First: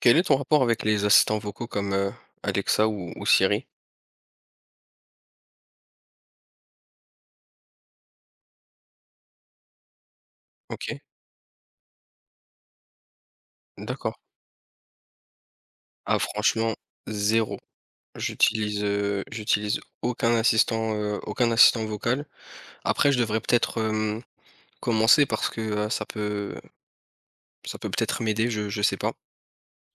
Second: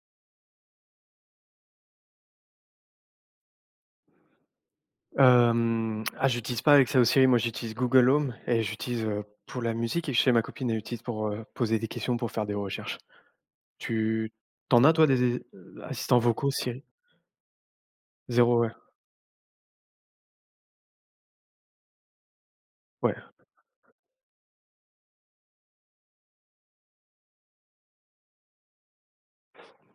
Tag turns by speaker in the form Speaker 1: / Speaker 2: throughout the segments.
Speaker 1: Quel est ton rapport avec les assistants vocaux comme, Alexa ou Siri?
Speaker 2: J'utilise pas Alexa ou Siri, moi j'utilise Google Home et j'utilise, pour la musique, et chez ma copine, elle
Speaker 1: OK,
Speaker 2: utilise pour poser des questions, pour faire des recherches.
Speaker 1: d'accord.
Speaker 2: Tu t'en as toi des é
Speaker 1: Ah
Speaker 2: assistants vocaux,
Speaker 1: franchement,
Speaker 2: Siri?
Speaker 1: zéro.
Speaker 2: Zéro, ouais.
Speaker 1: J'utilise aucun assistant, vocal. Après
Speaker 2: Ouais.
Speaker 1: je devrais peut-être, commencer parce que, ça peut peut-être m'aider, je sais pas.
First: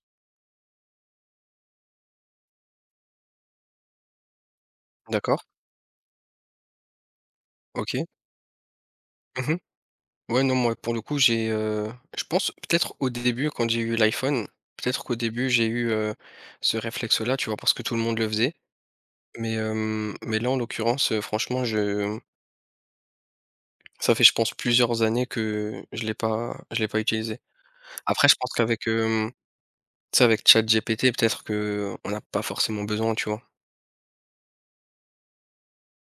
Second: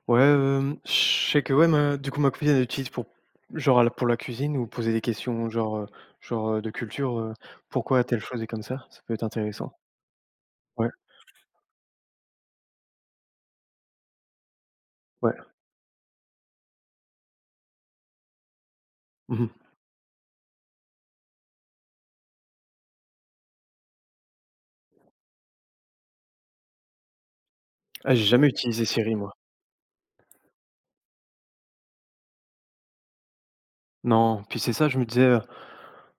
Speaker 2: Ouais, je sais que ouais, ma du coup, ma copine elle utilise pour genre elle pour la cuisine, ou poser des
Speaker 1: D'accord,
Speaker 2: questions genre, de culture,
Speaker 1: OK.
Speaker 2: pourquoi telle chose est comme ça? Ça peut être
Speaker 1: Mmh.
Speaker 2: intéressant.
Speaker 1: Ouais, non, moi,
Speaker 2: Ouais,
Speaker 1: pour le coup, je pense peut-être au début quand j'ai eu l'iPhone, peut-être qu'au
Speaker 2: ouais.
Speaker 1: début j'ai eu, ce réflexe-là, tu vois? Parce que tout le monde le faisait.
Speaker 2: Mmh.
Speaker 1: Mais là, en l'occurrence, franchement, je Ça fait, je pense, plusieurs années que je l'ai pas utilisé.
Speaker 2: Ah, j'ai
Speaker 1: Après, je
Speaker 2: jamais
Speaker 1: pense
Speaker 2: utilisé
Speaker 1: qu'avec,
Speaker 2: Siri moi.
Speaker 1: tu sais, avec ChatGPT, peut-être que on n'a pas forcément besoin, tu vois?
Speaker 2: Non, puis c'est ça, je me disais, heu,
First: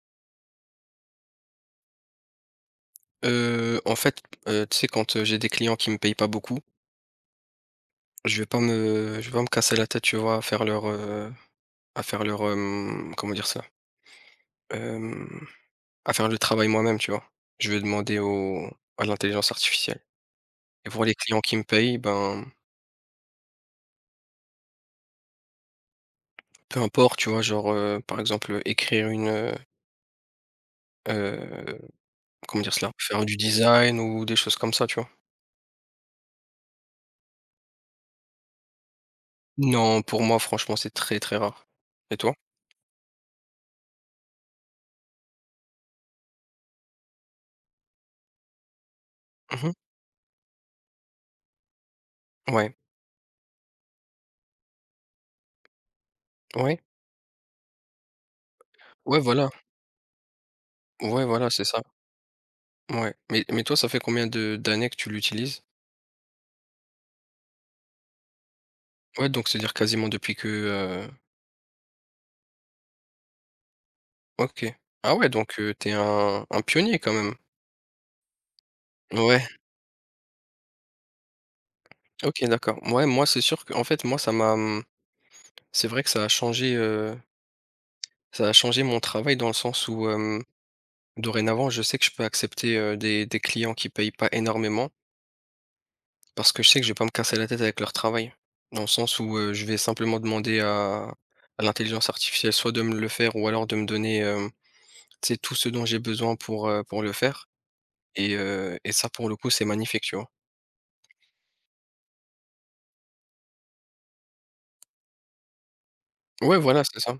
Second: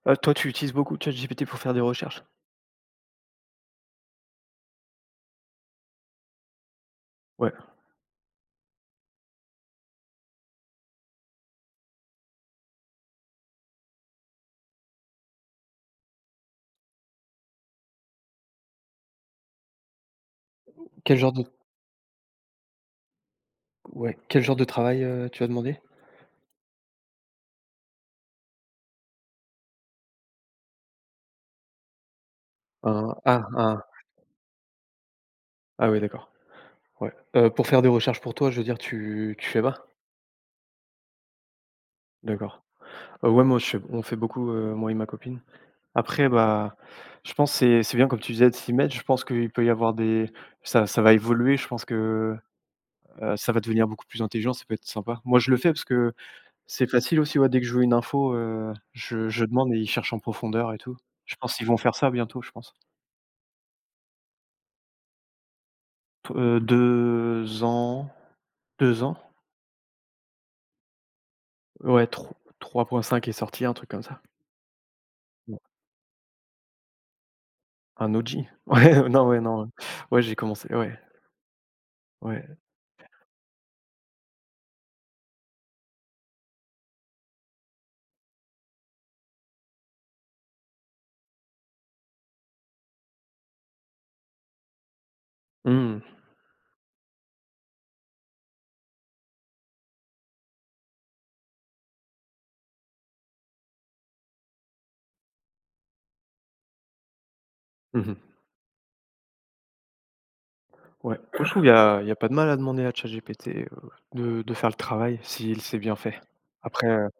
Speaker 2: heu, toi tu utilises beaucoup ChatGPT pour faire des recherches?
Speaker 1: En fait, tu sais, quand, j'ai des clients qui me payent pas beaucoup,
Speaker 2: Ouais.
Speaker 1: je vais pas me casser la tête, tu vois, à faire leur, comment dire ça, Hem, à faire le travail moi-même, tu vois? Je vais demander au à l'intelligence artificielle et pour les
Speaker 2: Quel genre
Speaker 1: clients
Speaker 2: de
Speaker 1: qui me payent, ben,
Speaker 2: Ouais, quel genre de travail, tu as demandé?
Speaker 1: peu importe, tu vois, genre, par exemple, écrire une, Comment dire cela?
Speaker 2: Un
Speaker 1: Faire du
Speaker 2: ah un
Speaker 1: design ou des choses comme ça, tu vois?
Speaker 2: Ah oui d'accord, ouais. Pour faire des recherches pour toi, je veux dire, tu fais pas?
Speaker 1: Non, pour moi, franchement, c'est très, très rare. Et toi?
Speaker 2: D'accord. Ouais, moi je fais on fait beaucoup, moi et ma copine. Après bah, je pense c'est bien comme tu disais de s'y mettre. Je pense qu'il peut y
Speaker 1: Mmh.
Speaker 2: avoir des ça va évoluer. Je pense que,
Speaker 1: Ouais,
Speaker 2: ça va devenir beaucoup plus intelligent, ça peut être sympa. Moi je le fais parce que
Speaker 1: ouais,
Speaker 2: c'est facile aussi, ouais, dès que je veux une info,
Speaker 1: ouais,
Speaker 2: je
Speaker 1: voilà,
Speaker 2: demande et ils cherchent en profondeur et tout.
Speaker 1: ouais,
Speaker 2: Je
Speaker 1: voilà,
Speaker 2: pense
Speaker 1: c'est
Speaker 2: qu'ils vont
Speaker 1: ça.
Speaker 2: faire ça bientôt, je pense.
Speaker 1: Ouais, mais toi, ça fait combien de d'années que tu l'utilises?
Speaker 2: P 2 ans, 2 ans?
Speaker 1: Ouais, donc c'est-à-dire quasiment depuis que,
Speaker 2: Ouais, 3.5 est sorti, un truc comme ça.
Speaker 1: OK. Ah ouais,
Speaker 2: Ouais.
Speaker 1: donc tu un pionnier quand même.
Speaker 2: Un OG. Ouais, non, ouais,
Speaker 1: Ouais,
Speaker 2: non, ouais. Ouais, j'ai commencé, ouais,
Speaker 1: OK,
Speaker 2: ouais.
Speaker 1: d'accord. Ouais, moi, c'est sûr que en fait, moi, c'est vrai que ça a changé mon travail dans le sens où, dorénavant, je sais que je peux accepter, des clients qui payent pas énormément.
Speaker 2: Mmh.
Speaker 1: Parce que je sais que je vais pas me casser la tête avec leur travail. Dans le sens où, je vais simplement demander à l'intelligence artificielle soit de me le faire ou alors de me donner, tu sais, tout ce dont j'ai besoin pour le faire
Speaker 2: Mmh mh.
Speaker 1: et et ça pour le coup, c'est magnifique, tu vois?
Speaker 2: Ouais. Moi, je trouve il y a pas de mal à demander à ChatGPT, de faire le travail s'il sait bien fait.
Speaker 1: Ouais, voilà,
Speaker 2: Après,
Speaker 1: c'est ça.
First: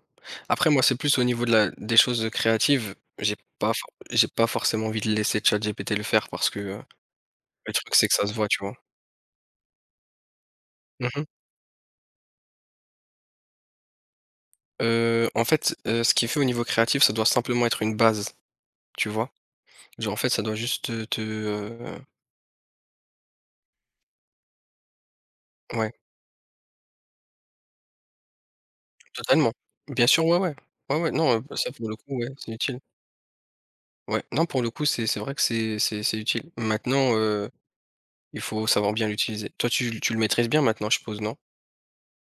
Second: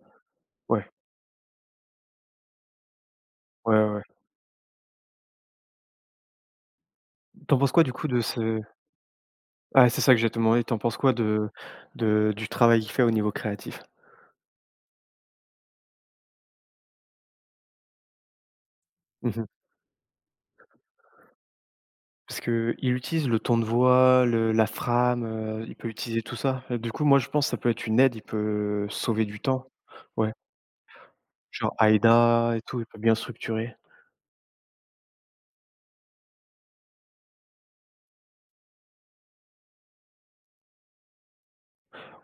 Speaker 1: Après moi,
Speaker 2: ouais,
Speaker 1: c'est plus au niveau de la des choses créatives, j'ai pas
Speaker 2: ouais,
Speaker 1: for
Speaker 2: ouais.
Speaker 1: j'ai pas forcément envie de laisser ChatGPT le faire parce que,
Speaker 2: Tu en penses
Speaker 1: le
Speaker 2: quoi du
Speaker 1: truc c'est
Speaker 2: coup
Speaker 1: que
Speaker 2: de
Speaker 1: ça se voit, tu
Speaker 2: ce...
Speaker 1: vois?
Speaker 2: Ah, c'est ça que j'ai te demandé. T'en penses
Speaker 1: Mmh
Speaker 2: quoi
Speaker 1: mh.
Speaker 2: de du travail qu'il fait au niveau créatif?
Speaker 1: En fait, ce qu'il fait au niveau créatif, ça doit simplement être une base, tu vois?
Speaker 2: Mmh mh.
Speaker 1: Genre en fait, ça doit juste te.
Speaker 2: Parce qu'il utilise le ton de voix, le la frame, il peut
Speaker 1: Ouais.
Speaker 2: utiliser tout ça. Du coup, moi, je pense que ça peut être une aide, il peut sauver du
Speaker 1: Totalement.
Speaker 2: temps.
Speaker 1: Bien sûr,
Speaker 2: Ouais,
Speaker 1: ouais, ouais. Ouais, ouais, non, ça
Speaker 2: genre
Speaker 1: pour le coup, ouais, c'est
Speaker 2: AIDA et
Speaker 1: utile.
Speaker 2: tout, il peut bien structurer.
Speaker 1: Ouais, non, pour le coup, c'est vrai que c'est utile. Maintenant, il faut savoir bien l'utiliser. Toi, tu le maîtrises bien maintenant, je suppose, non?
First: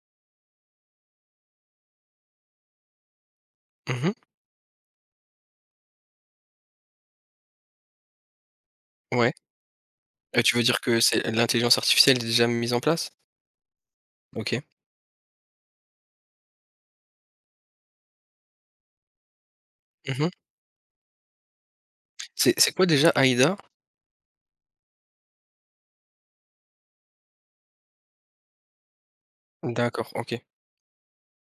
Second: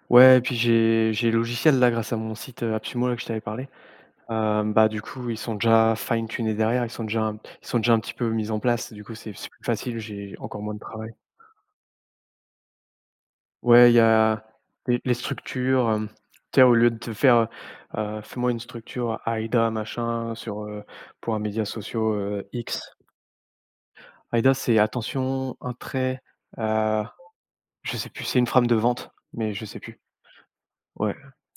Speaker 2: Ouais, et puis j'ai les logiciels là grâce à mon site, Apsumo là que je t'avais parlé.
Speaker 1: Mhm.
Speaker 2: Bah, du coup, ils sont déjà fine tunés derrière, ils sont déjà un petit peu mis en place, du coup,
Speaker 1: Ouais.
Speaker 2: c'est plus facile, j'ai
Speaker 1: Tu
Speaker 2: encore
Speaker 1: veux
Speaker 2: moins de
Speaker 1: dire que
Speaker 2: travail.
Speaker 1: c'est l'intelligence artificielle déjà mise en place?
Speaker 2: Ouais, il y a
Speaker 1: OK.
Speaker 2: les structures, tu sais, au lieu de te faire, «Fais-moi une structure AIDA
Speaker 1: Mhm.
Speaker 2: machin sur, pour un média social,
Speaker 1: C'est
Speaker 2: X».
Speaker 1: quoi déjà AIDA?
Speaker 2: AIDA, c'est attention, un trait, heu, je sais plus, c'est une frame de vente, mais je sais plus.
Speaker 1: D'accord, OK.
Speaker 2: Ouais.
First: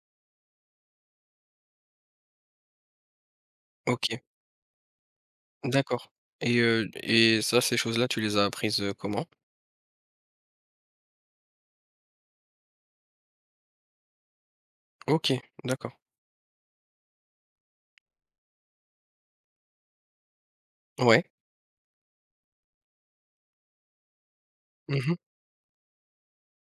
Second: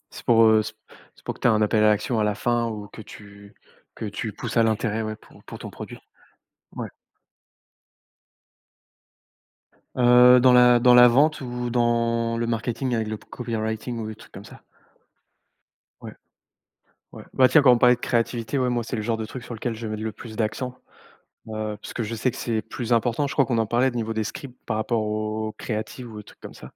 Speaker 2: C'est pour, c'est pour que tu aies un appel à l'action à la fin, ou que
Speaker 1: OK,
Speaker 2: tu pousses à l'intérêt, ouais, pour ton produit.
Speaker 1: d'accord. Et heu
Speaker 2: Ouais.
Speaker 1: et ça, ces choses-là, tu les as apprises, comment?
Speaker 2: Dans la dans la vente, ou dans le marketing avec le copywriting ou des trucs comme ça.
Speaker 1: OK, d'accord.
Speaker 2: Ouais. Ouais. Bah, tiens, quand on parlait de créativité, ouais, moi, c'est le genre de truc sur lequel je mets le plus d'accent,
Speaker 1: Ouais.
Speaker 2: parce que je sais que c'est plus important. Je crois qu'on en parlait au niveau des scripts par rapport
Speaker 1: Mhm.
Speaker 2: aux créatives ou aux trucs comme ça.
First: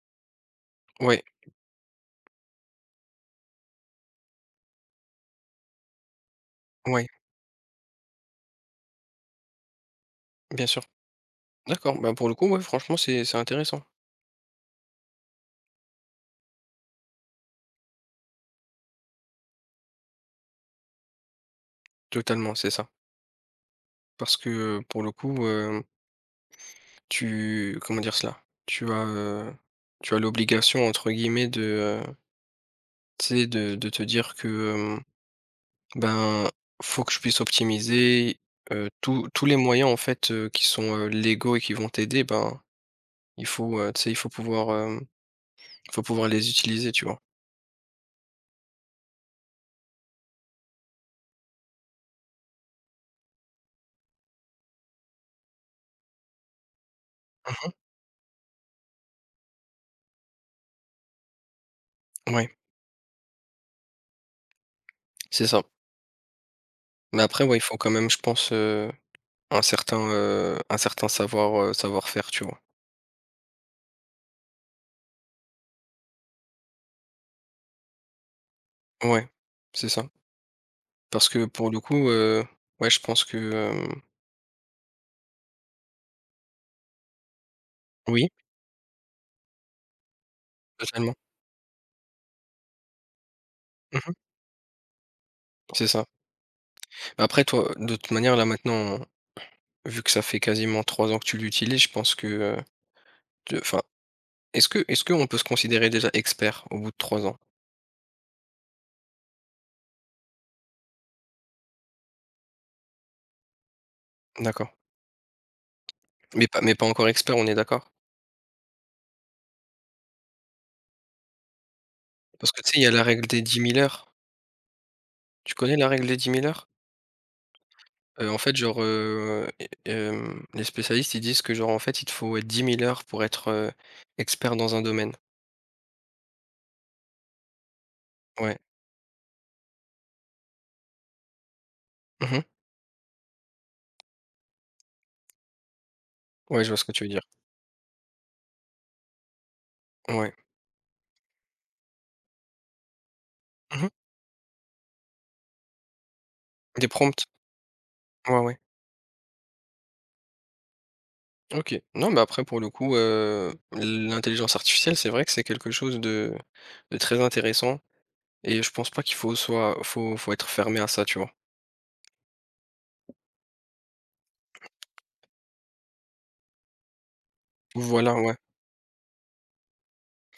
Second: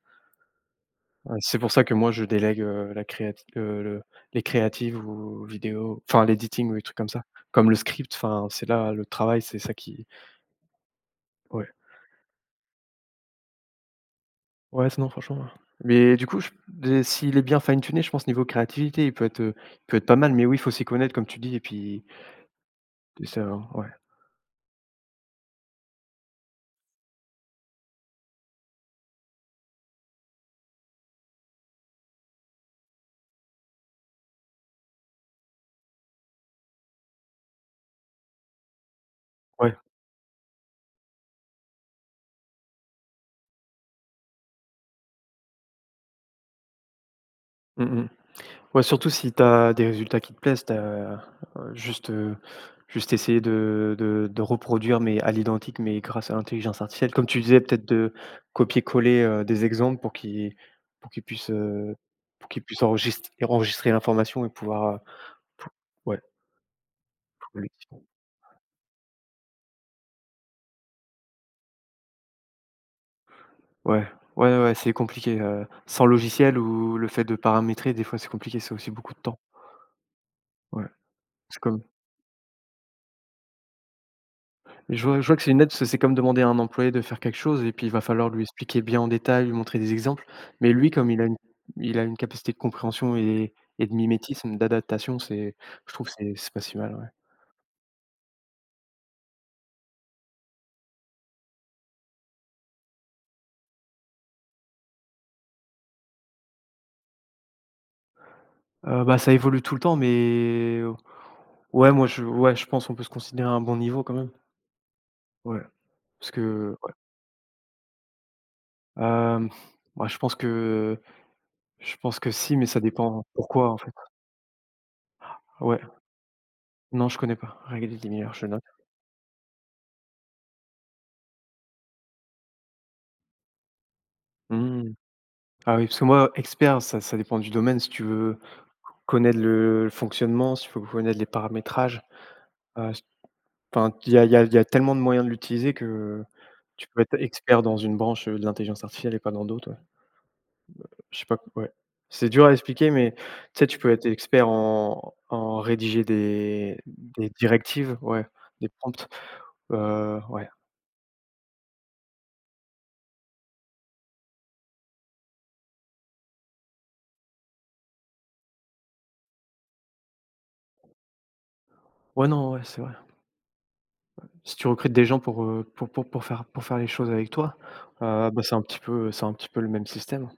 Speaker 1: Ouais,
Speaker 2: C'est pour ça que moi, je délègue, la créati le les créatives ou vidéos, enfin l'editing ou les trucs
Speaker 1: ouais,
Speaker 2: comme ça. Comme le script, enfin, c'est là le travail, c'est ça qui...
Speaker 1: bien sûr.
Speaker 2: ouais.
Speaker 1: D'accord, bah, pour le coup, ouais, franchement, c'est intéressant.
Speaker 2: Ouais, sinon franchement, ouais. Mais du coup, je des s'il est bien fine tuné, je pense niveau créativité, il peut être pas mal, mais oui, il faut s'y connaître comme tu dis, et puis
Speaker 1: Totalement, c'est ça.
Speaker 2: c'est ça, hein, ouais.
Speaker 1: Parce que, pour le coup, tu comment dire cela? Tu as l'obligation entre guillemets de, tu sais de te dire que, ben, faut que je puisse optimiser, tous les
Speaker 2: Ouais.
Speaker 1: moyens en fait, qui sont, légaux et qui vont t'aider, ben, il faut, tu sais, il faut pouvoir les utiliser, tu vois?
Speaker 2: Mmh mh. Ouais, surtout si tu as des résultats qui te plaisent, juste, heu, juste essayer de de reproduire, mais à l'identique, mais grâce à l'intelligence artificielle. Comme tu disais,
Speaker 1: Mmh.
Speaker 2: peut-être de copier-coller, des exemples pour qu'ils puissent, pour
Speaker 1: Ouais,
Speaker 2: qu'ils puissent enregistrer l'information et pouvoir,
Speaker 1: c'est ça.
Speaker 2: pou ouais,
Speaker 1: Mais après ouais, il
Speaker 2: pour le
Speaker 1: faut quand même je pense, un certain savoir, savoir-faire, tu vois?
Speaker 2: ouais, ouais, ouais, c'est compliqué, sans logiciel, ou le fait de paramétrer, des fois, c'est compliqué, c'est aussi beaucoup de
Speaker 1: Ouais,
Speaker 2: temps.
Speaker 1: c'est ça.
Speaker 2: Ouais,
Speaker 1: Parce que
Speaker 2: c'est
Speaker 1: pour le
Speaker 2: comme...
Speaker 1: coup, ouais, je pense que,
Speaker 2: Je vois que c'est une aide, c'est comme demander à un employé de faire quelque chose, et puis il va
Speaker 1: oui,
Speaker 2: falloir lui expliquer bien en détail, lui montrer des exemples. Mais lui, comme
Speaker 1: totalement.
Speaker 2: il a une capacité de compréhension, et de
Speaker 1: Mmh.
Speaker 2: mimétisme, d'adaptation, c'est...
Speaker 1: C'est
Speaker 2: je
Speaker 1: ça.
Speaker 2: trouve que c'est pas si mal, ouais.
Speaker 1: Après toi, de toute manière, là, maintenant, vu que ça fait quasiment 3 ans que tu l'utilises, je pense que, te enfin, est-ce qu'on peut se considérer déjà expert au bout de 3 ans?
Speaker 2: Bah, ça évolue tout le temps, mais oh, ouais, moi, je ouais, je pense on peut se considérer à un bon niveau quand même.
Speaker 1: D'accord.
Speaker 2: Ouais, parce
Speaker 1: Mais pas mais
Speaker 2: que
Speaker 1: pas
Speaker 2: ouais,
Speaker 1: encore expert, on est d'accord?
Speaker 2: hem, bah, je pense que
Speaker 1: Parce
Speaker 2: si,
Speaker 1: que
Speaker 2: mais
Speaker 1: tu sais,
Speaker 2: ça
Speaker 1: il y a la
Speaker 2: dépend
Speaker 1: règle des dix
Speaker 2: pourquoi,
Speaker 1: mille
Speaker 2: en fait.
Speaker 1: heures. Tu connais
Speaker 2: Ouais.
Speaker 1: la règle des dix mille heures?
Speaker 2: Non, je connais pas. Règle des
Speaker 1: Heu,
Speaker 2: milliards,
Speaker 1: en
Speaker 2: je
Speaker 1: fait,
Speaker 2: note.
Speaker 1: genre, les spécialistes, ils disent que, genre, en fait, il te faut ouais, 10 000 heures pour être, expert dans un
Speaker 2: Mmh.
Speaker 1: domaine.
Speaker 2: Ah oui, parce que moi, expert, ça dépend du domaine. Si tu veux
Speaker 1: Ouais.
Speaker 2: connaître le fonctionnement, s'il faut connaître les paramétrages,
Speaker 1: Mmh.
Speaker 2: s enfin, il y a il y a il y a tellement de moyens de l'utiliser que
Speaker 1: Ouais, je vois ce
Speaker 2: tu
Speaker 1: que
Speaker 2: peux
Speaker 1: tu veux
Speaker 2: être
Speaker 1: dire.
Speaker 2: expert dans une branche, de l'intelligence artificielle et pas dans d'autres, ouais.
Speaker 1: Ouais.
Speaker 2: Je sais pas, ouais. C'est dur à expliquer, mais tu sais, tu
Speaker 1: Mmh.
Speaker 2: peux être expert en rédiger des
Speaker 1: Des prompts.
Speaker 2: des directives, ouais,
Speaker 1: Ouais, ouais.
Speaker 2: des prompts, ouais.
Speaker 1: OK. Non, mais après pour le coup, l'intelligence artificielle, c'est vrai que c'est quelque chose de très intéressant et je pense pas qu'il faut soit faut faut être fermé à ça, tu vois?
Speaker 2: Ouais, non, ouais, c'est vrai. Si tu recrutes des gens pour, faire les choses avec toi,
Speaker 1: Voilà, ouais.
Speaker 2: bah, c'est un petit peu le même système,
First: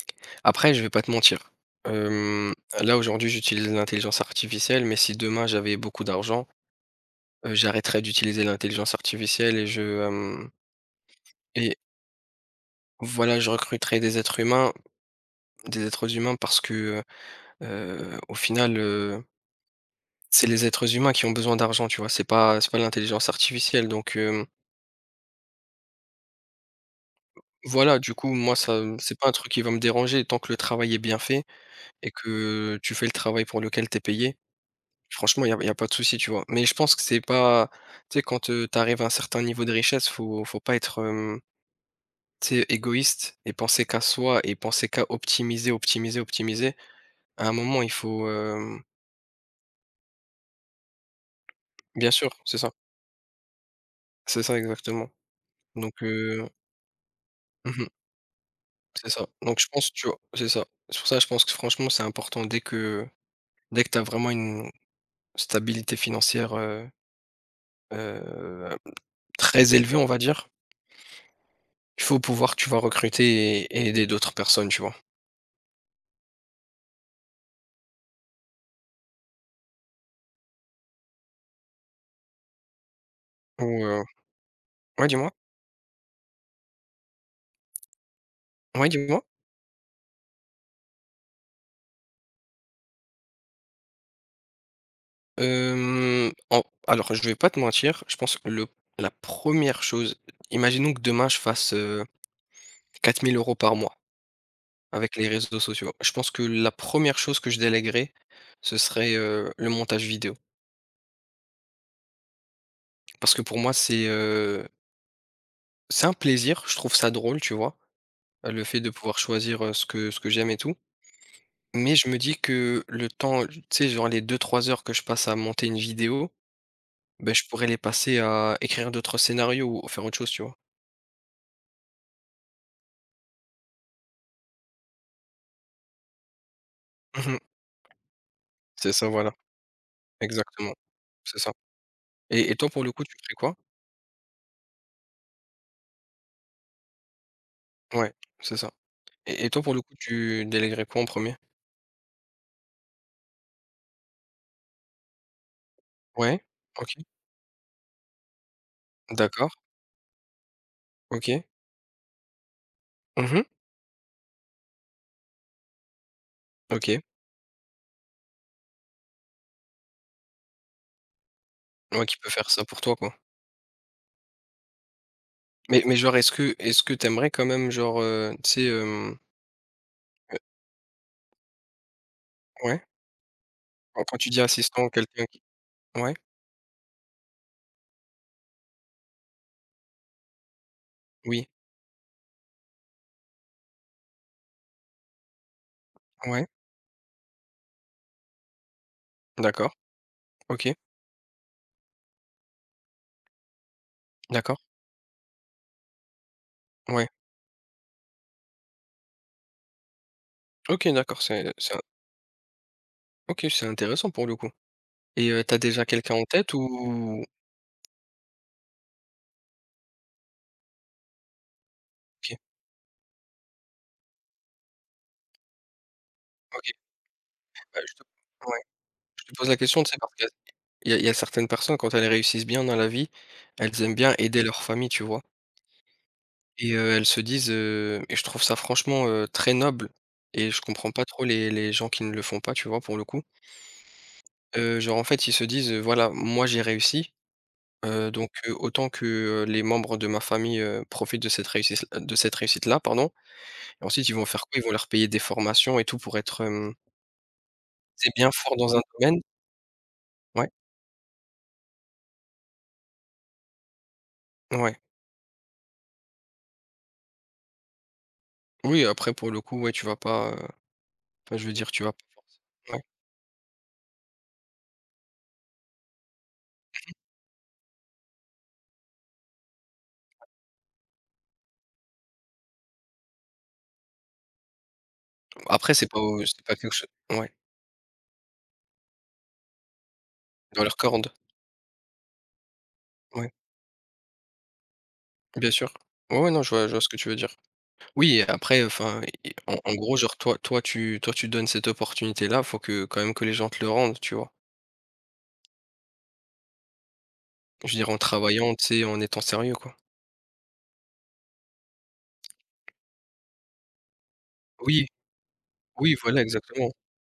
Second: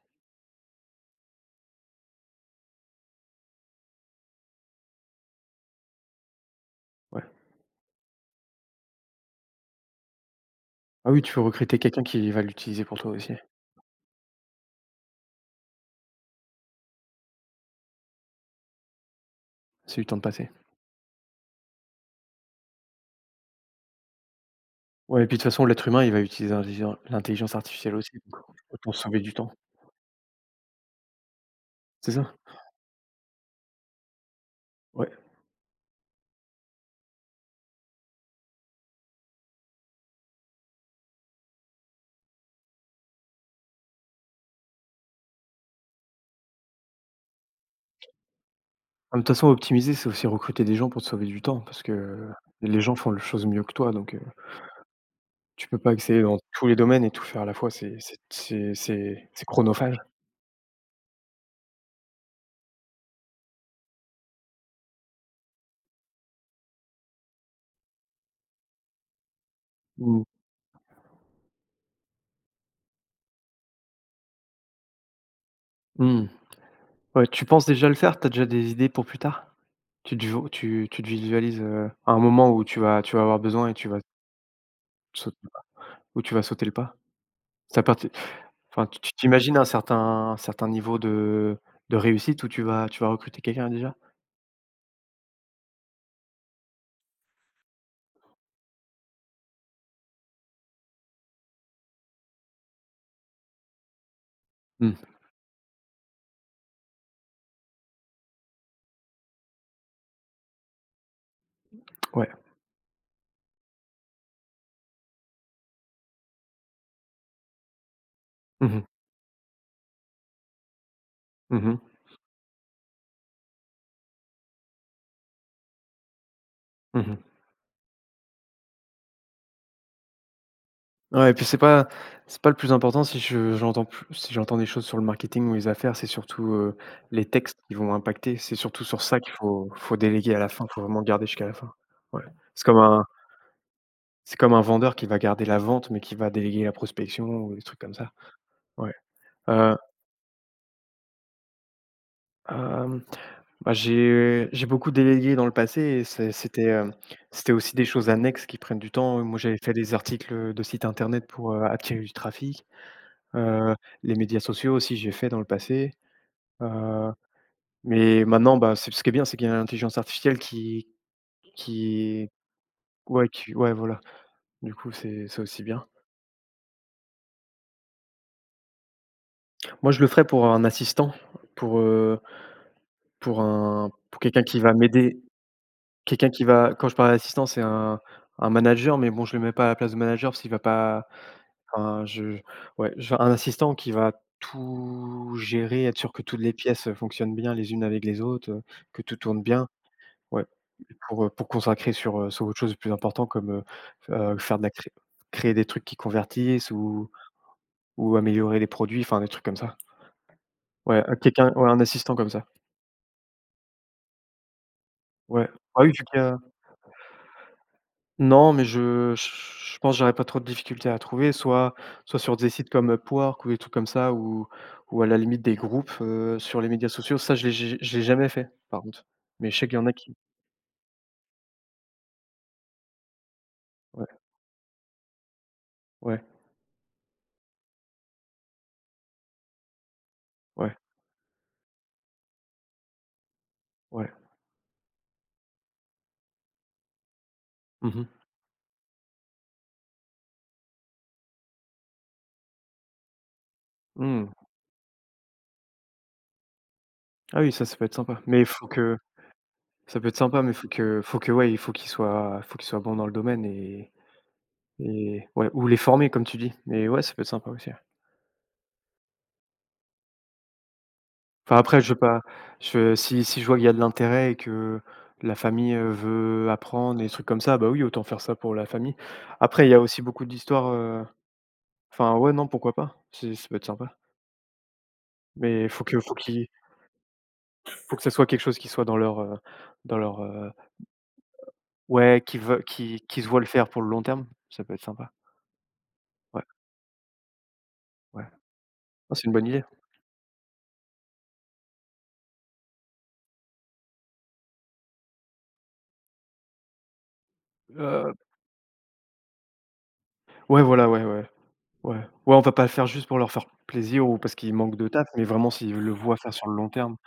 Speaker 1: Après je vais pas te mentir, hem, là aujourd'hui j'utilise l'intelligence artificielle, mais si demain j'avais beaucoup d'argent,
Speaker 2: ouais.
Speaker 1: j'arrêterais d'utiliser l'intelligence artificielle et je, hem
Speaker 2: Ah oui, tu peux
Speaker 1: et
Speaker 2: recruter quelqu'un qui va l'utiliser pour toi aussi.
Speaker 1: voilà, je recruterais des êtres humains parce que, heu au final,
Speaker 2: C'est du temps de
Speaker 1: c'est
Speaker 2: passer.
Speaker 1: les êtres humains qui ont besoin d'argent, tu vois? C'est pas l'intelligence artificielle donc
Speaker 2: Ouais, et puis de toute façon l'être humain il va utiliser l'intelligence artificielle
Speaker 1: voilà,
Speaker 2: aussi,
Speaker 1: du coup,
Speaker 2: donc
Speaker 1: moi, ça,
Speaker 2: autant se
Speaker 1: c'est
Speaker 2: sauver
Speaker 1: pas un
Speaker 2: du temps.
Speaker 1: truc qui va me déranger tant que le travail est bien fait et
Speaker 2: C'est ça?
Speaker 1: que tu fais le travail pour lequel t'es payé.
Speaker 2: Ouais.
Speaker 1: Franchement, il y a pas de souci, tu vois? Mais je pense que c'est pas, tu sais, quand, tu arrives à un certain niveau de richesse, faut pas être, tu sais, égoïste et penser qu'à soi et penser qu'à optimiser, optimiser, optimiser. À un moment, il faut, hem
Speaker 2: Ah mais de toute façon optimiser, c'est aussi recruter des gens pour te sauver du temps, parce que
Speaker 1: bien sûr, c'est ça.
Speaker 2: les gens font les choses mieux que toi, donc
Speaker 1: C'est ça exactement
Speaker 2: tu peux
Speaker 1: donc
Speaker 2: pas exceller dans tous les domaines et tout faire à la fois,
Speaker 1: mmh
Speaker 2: c'est c'est c'est
Speaker 1: c'est ça.
Speaker 2: c'est c'est
Speaker 1: Donc je pense,
Speaker 2: chronophage.
Speaker 1: tu vois c'est ça. C'est pour ça, je pense que franchement, c'est important dès que tu as vraiment une stabilité financière, heu, très élevée, on va
Speaker 2: Mmh.
Speaker 1: dire, il faut pouvoir, tu vois, recruter et aider d'autres personnes, tu vois?
Speaker 2: Mmh. Ouais, tu penses déjà le faire? T'as déjà des idées pour plus tard? Tu te visualises, à un moment où tu vas avoir besoin et
Speaker 1: Ou,
Speaker 2: tu vas
Speaker 1: ouais, dis-moi?
Speaker 2: sauter... où tu vas sauter le pas? Ça part... Enfin,
Speaker 1: Ouais,
Speaker 2: tu
Speaker 1: dis-moi?
Speaker 2: t'imagines un certain niveau de réussite où tu vas recruter quelqu'un déjà?
Speaker 1: Hem, en alors je vais pas te mentir, je pense que le la première chose, imaginons que demain je fasse, 4 000 € par mois
Speaker 2: Mmh.
Speaker 1: avec les réseaux sociaux. Je pense que la première chose que je délèguerais, ce serait, le montage vidéo.
Speaker 2: Ouais.
Speaker 1: Parce que pour moi, c'est un plaisir, je trouve ça drôle, tu vois? Le
Speaker 2: Mmh
Speaker 1: fait
Speaker 2: mh.
Speaker 1: de pouvoir choisir, ce que j'aime et tout.
Speaker 2: Mmh mh.
Speaker 1: Mais je me dis que le temps, tu sais, genre les deux trois heures que je passe à monter une vidéo,
Speaker 2: Mmh mh.
Speaker 1: ben je pourrais les passer à écrire d'autres scénarios ou faire autre chose, tu vois?
Speaker 2: Ouais, et puis c'est pas le plus important, si je j'entends plus si j'entends des choses sur le marketing ou les affaires, c'est surtout, les
Speaker 1: Mmh.
Speaker 2: textes qui vont impacter. C'est surtout
Speaker 1: C'est
Speaker 2: sur
Speaker 1: ça,
Speaker 2: ça
Speaker 1: voilà,
Speaker 2: qu'il faut faut déléguer à la fin,
Speaker 1: exactement.
Speaker 2: faut vraiment le garder
Speaker 1: C'est
Speaker 2: jusqu'à
Speaker 1: ça.
Speaker 2: la fin. Ouais.
Speaker 1: Et
Speaker 2: C'est
Speaker 1: toi,
Speaker 2: comme
Speaker 1: pour le coup,
Speaker 2: un
Speaker 1: tu fais quoi?
Speaker 2: c'est comme un vendeur qui va garder la vente, mais qui va déléguer la prospection ou des trucs comme
Speaker 1: Ouais,
Speaker 2: ça.
Speaker 1: c'est ça.
Speaker 2: Ouais.
Speaker 1: Et toi, pour
Speaker 2: Heu,
Speaker 1: le coup, tu délèguerais quoi en premier.
Speaker 2: hem Bah, j'ai beaucoup délégué dans le passé, et
Speaker 1: Ouais,
Speaker 2: c'était,
Speaker 1: OK,
Speaker 2: c'était aussi des choses annexes qui prennent du temps. Moi,
Speaker 1: d'accord,
Speaker 2: j'avais fait des articles, de sites internet
Speaker 1: OK.
Speaker 2: pour, attirer du trafic.
Speaker 1: Mmh.
Speaker 2: Heu, les médias sociaux aussi, j'ai fait dans le passé.
Speaker 1: OK.
Speaker 2: Heu, mais maintenant, bah, c'est ce qui est bien, c'est qu'il y a l'intelligence artificielle qui
Speaker 1: Ouais, qui
Speaker 2: qui
Speaker 1: peut faire ça pour toi, quoi?
Speaker 2: ouais, voilà. Du coup, c'est aussi
Speaker 1: Mais
Speaker 2: bien.
Speaker 1: mais genre, est-ce que t'aimerais quand même genre, tu sais, hem
Speaker 2: Moi, je le ferais pour un assistant, pour, heu,
Speaker 1: ouais,
Speaker 2: pour un
Speaker 1: quand
Speaker 2: pour
Speaker 1: tu dis
Speaker 2: quelqu'un qui va
Speaker 1: assistant,
Speaker 2: m'aider.
Speaker 1: quelqu'un qui ouais,
Speaker 2: Quelqu'un qui va... quand je parle d'assistant, c'est un manager, mais bon, je le mets pas à la place de manager parce qu'il va pas...
Speaker 1: oui,
Speaker 2: enfin, je ouais, je... un assistant qui va tout gérer, être sûr que toutes
Speaker 1: ouais,
Speaker 2: les pièces, fonctionnent bien les unes avec les autres, que tout tourne bien.
Speaker 1: d'accord,
Speaker 2: Ouais,
Speaker 1: OK,
Speaker 2: pour consacrer sur, sur autre chose de plus important, comme, f faire
Speaker 1: d'accord,
Speaker 2: de la cré créer des trucs qui convertissent,
Speaker 1: ouais,
Speaker 2: ou améliorer les produits, enfin des trucs comme ça.
Speaker 1: OK,
Speaker 2: Ouais,
Speaker 1: d'accord, c'est in
Speaker 2: un assistant comme ça.
Speaker 1: OK, c'est intéressant pour le coup et
Speaker 2: Ouais.
Speaker 1: tu
Speaker 2: Ah
Speaker 1: déjà
Speaker 2: oui, vu
Speaker 1: quelqu'un en tête ou
Speaker 2: Non, mais je pense que j'aurais pas trop de difficultés à trouver, soit sur
Speaker 1: OK,
Speaker 2: des sites comme Upwork ou des trucs comme ça, ou à la limite des groupes, sur les
Speaker 1: OK,
Speaker 2: médias sociaux. Ça,
Speaker 1: bah, je
Speaker 2: je
Speaker 1: te
Speaker 2: l'ai jamais fait
Speaker 1: ouais,
Speaker 2: par contre,
Speaker 1: je te pose
Speaker 2: mais
Speaker 1: la
Speaker 2: je sais qu'il y
Speaker 1: question,
Speaker 2: en
Speaker 1: tu
Speaker 2: a
Speaker 1: sais, parce
Speaker 2: qui...
Speaker 1: qu'il y a certaines personnes quand elles réussissent bien dans la vie, elles aiment bien
Speaker 2: ouais,
Speaker 1: aider leur famille, tu vois?
Speaker 2: ouais,
Speaker 1: Et elles se disent, et je trouve ça franchement, très noble et je
Speaker 2: ouais,
Speaker 1: comprends pas trop les gens qui ne le font pas, tu vois, pour le coup.
Speaker 2: ouais.
Speaker 1: Genre, en fait, ils se disent, «Voilà, moi, j'ai réussi,
Speaker 2: Mmh mh.
Speaker 1: donc autant que, les membres de ma famille, profitent de cette réussite de cette réussite-là, pardon» et ensuite ils vont
Speaker 2: Mmh.
Speaker 1: faire quoi? Ils vont leur payer des formations et tout pour être,
Speaker 2: Ah oui, ça peut être
Speaker 1: tu
Speaker 2: sympa,
Speaker 1: bien
Speaker 2: mais il
Speaker 1: fort
Speaker 2: faut
Speaker 1: dans un
Speaker 2: que
Speaker 1: domaine.
Speaker 2: ça peut être sympa,
Speaker 1: Ouais,
Speaker 2: mais ouais, il faut qu'ils soient faut qu'il soit bon dans le domaine,
Speaker 1: ouais.
Speaker 2: et ouais, ou les former comme tu dis, mais ouais, ça peut être sympa aussi.
Speaker 1: Oui, après pour le coup, ouais, tu vas pas, enfin, je veux
Speaker 2: Enfin
Speaker 1: dire,
Speaker 2: après
Speaker 1: tu
Speaker 2: je
Speaker 1: vas pas
Speaker 2: veux pas
Speaker 1: forcément ouais.
Speaker 2: je Si si je vois qu'il y a de l'intérêt, et que la famille, veut apprendre et des trucs comme ça, bah, oui, autant faire ça pour la famille. Après il y a aussi beaucoup d'histoires, enfin ouais, non, pourquoi pas? C'est... ça peut être sympa. Mais
Speaker 1: Après
Speaker 2: faut
Speaker 1: c'est
Speaker 2: qu'il
Speaker 1: pas quelque chose ouais,
Speaker 2: faut que ça soit quelque chose qui soit dans leur, dans leur, heu,
Speaker 1: dans leur corde.
Speaker 2: ouais, qui veut qui se
Speaker 1: Ouais,
Speaker 2: voit le faire pour le long terme, ça peut être sympa.
Speaker 1: bien sûr. Ouais, ouais, non,
Speaker 2: Ouais,
Speaker 1: je vois ce que tu veux dire. Oui,
Speaker 2: ouais.
Speaker 1: et après, enfin,
Speaker 2: Ah, c'est une
Speaker 1: et
Speaker 2: bonne
Speaker 1: en
Speaker 2: idée.
Speaker 1: en gros, genre, toi tu donnes cette opportunité-là, faut que quand même que les gens te le rendent, tu vois? Je dirais en
Speaker 2: Heu,
Speaker 1: travaillant, tu sais, en étant sérieux, quoi.
Speaker 2: ouais, voilà, ouais, ouais, ouais. Ouais, on va pas le faire juste pour leur faire plaisir ou parce qu'ils manquent
Speaker 1: Oui,
Speaker 2: de taf, mais vraiment s'ils le
Speaker 1: oui,
Speaker 2: voient
Speaker 1: voilà,
Speaker 2: faire sur le
Speaker 1: exactement.
Speaker 2: long terme.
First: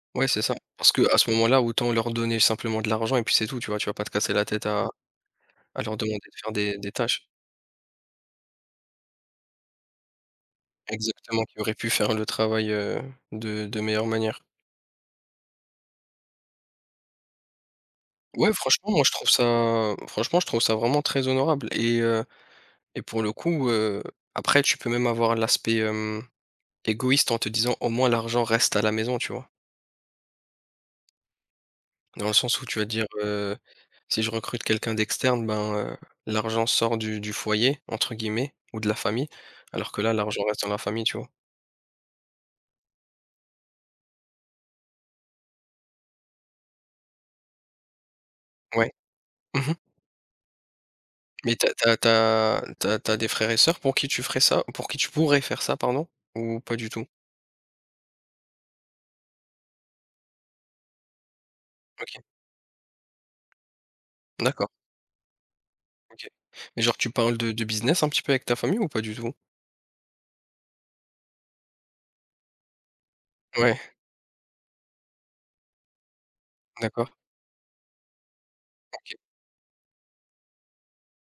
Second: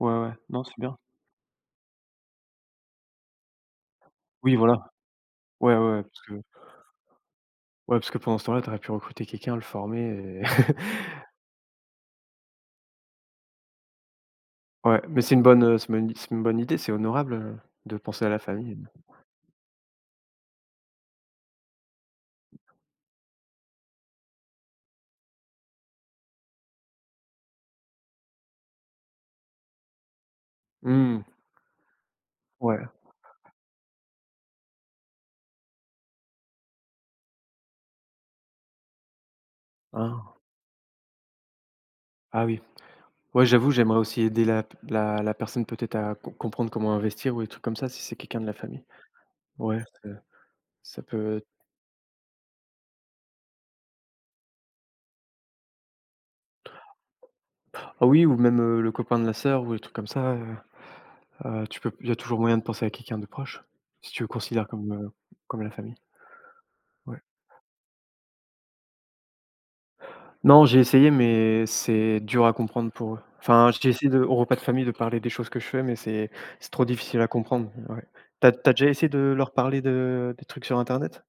Speaker 2: Ouais,
Speaker 1: Ouais,
Speaker 2: ouais,
Speaker 1: c'est ça.
Speaker 2: non, c'est
Speaker 1: Parce
Speaker 2: bien.
Speaker 1: que à ce moment-là, autant leur donner simplement de l'argent et puis c'est tout, tu vois? Tu vas pas te casser la
Speaker 2: Oui,
Speaker 1: tête
Speaker 2: voilà.
Speaker 1: à
Speaker 2: Ouais,
Speaker 1: à
Speaker 2: ouais,
Speaker 1: leur demander de faire des tâches.
Speaker 2: ouais, parce que pendant ce temps-là, tu aurais pu recruter quelqu'un, le former et
Speaker 1: Exactement, qui auraient pu faire le travail, de meilleure manière.
Speaker 2: ouais, mais c'est une bonne, c'est une bonne idée, c'est honorable, de penser à la
Speaker 1: Ouais,
Speaker 2: famille.
Speaker 1: franchement, moi, je trouve ça franchement, je trouve ça vraiment très honorable et et pour le coup, après, tu peux même avoir l'aspect, égoïste en te disant: «Au moins l'argent reste à la maison», tu vois?
Speaker 2: Mmh,
Speaker 1: Dans le sens où tu vas
Speaker 2: ouais.
Speaker 1: dire, «Si je recrute quelqu'un d'externe, ben, l'argent sort du foyer» entre guillemets ou de la famille, alors que là,
Speaker 2: Ah.
Speaker 1: l'argent reste dans la famille, tu vois?
Speaker 2: Ah oui. Ouais, j'avoue, j'aimerais aussi aider la personne peut-être à comprendre comment investir ou des trucs comme ça, si c'est quelqu'un de la famille.
Speaker 1: Ouais. Mmh.
Speaker 2: Ouais, ça Ça peut...
Speaker 1: Mais t'as t'as t'as t'as tu des frères et sœurs pour qui tu ferais ça pour qui tu pourrais faire ça, pardon? Ou pas du tout?
Speaker 2: ah oui, ou même, le copain de la sœur ou des trucs comme ça, tu peux... il y a
Speaker 1: OK,
Speaker 2: toujours moyen de penser à quelqu'un de proche, si tu le considères
Speaker 1: d'accord,
Speaker 2: comme, comme la famille.
Speaker 1: OK. Mais genre tu
Speaker 2: Ouais.
Speaker 1: parles de business un petit peu avec ta famille ou pas du tout?
Speaker 2: Non, j'ai essayé, mais c'est dur à comprendre pour eux. Enfin,
Speaker 1: Ouais,
Speaker 2: j'ai essayé de, au repas de famille, de parler des choses que je fais, mais c'est trop
Speaker 1: d'accord,
Speaker 2: difficile à comprendre, ouais. T'as déjà essayé
Speaker 1: OK.
Speaker 2: de leur parler de des trucs sur internet,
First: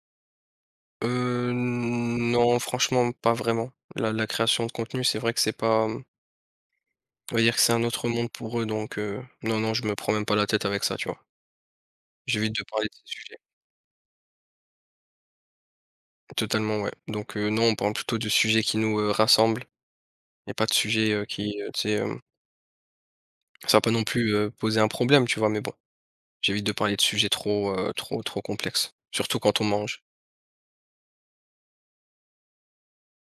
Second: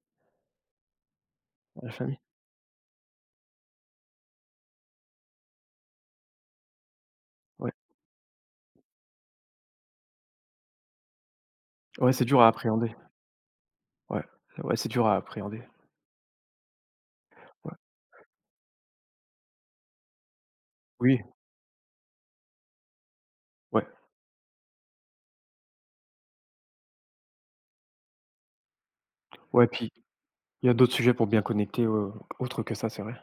Speaker 1: Heu,
Speaker 2: à la famille?
Speaker 1: non, franchement, pas vraiment. La création de contenu, c'est vrai que c'est pas, on va dire que c'est
Speaker 2: Ouais.
Speaker 1: un autre monde pour eux, donc non, non, je me prends même pas la tête avec ça, tu vois?
Speaker 2: Ouais, c'est dur à
Speaker 1: J'évite de parler de
Speaker 2: appréhender.
Speaker 1: ces sujets.
Speaker 2: Ouais, ouais, c'est dur à appréhender.
Speaker 1: Totalement, ouais, donc non, on
Speaker 2: Ouais.
Speaker 1: parle plutôt de sujets qui nous, rassemblent et pas de sujets,
Speaker 2: Oui,
Speaker 1: qui, tu sais, ça va
Speaker 2: ouais,
Speaker 1: pas non plus, poser un problème, tu vois? Mais bon, j'évite de parler de sujets trop, trop complexes, surtout quand on
Speaker 2: ouais, puis
Speaker 1: mange.
Speaker 2: il y a d'autres sujets pour bien connecter, autre que ça, c'est vrai.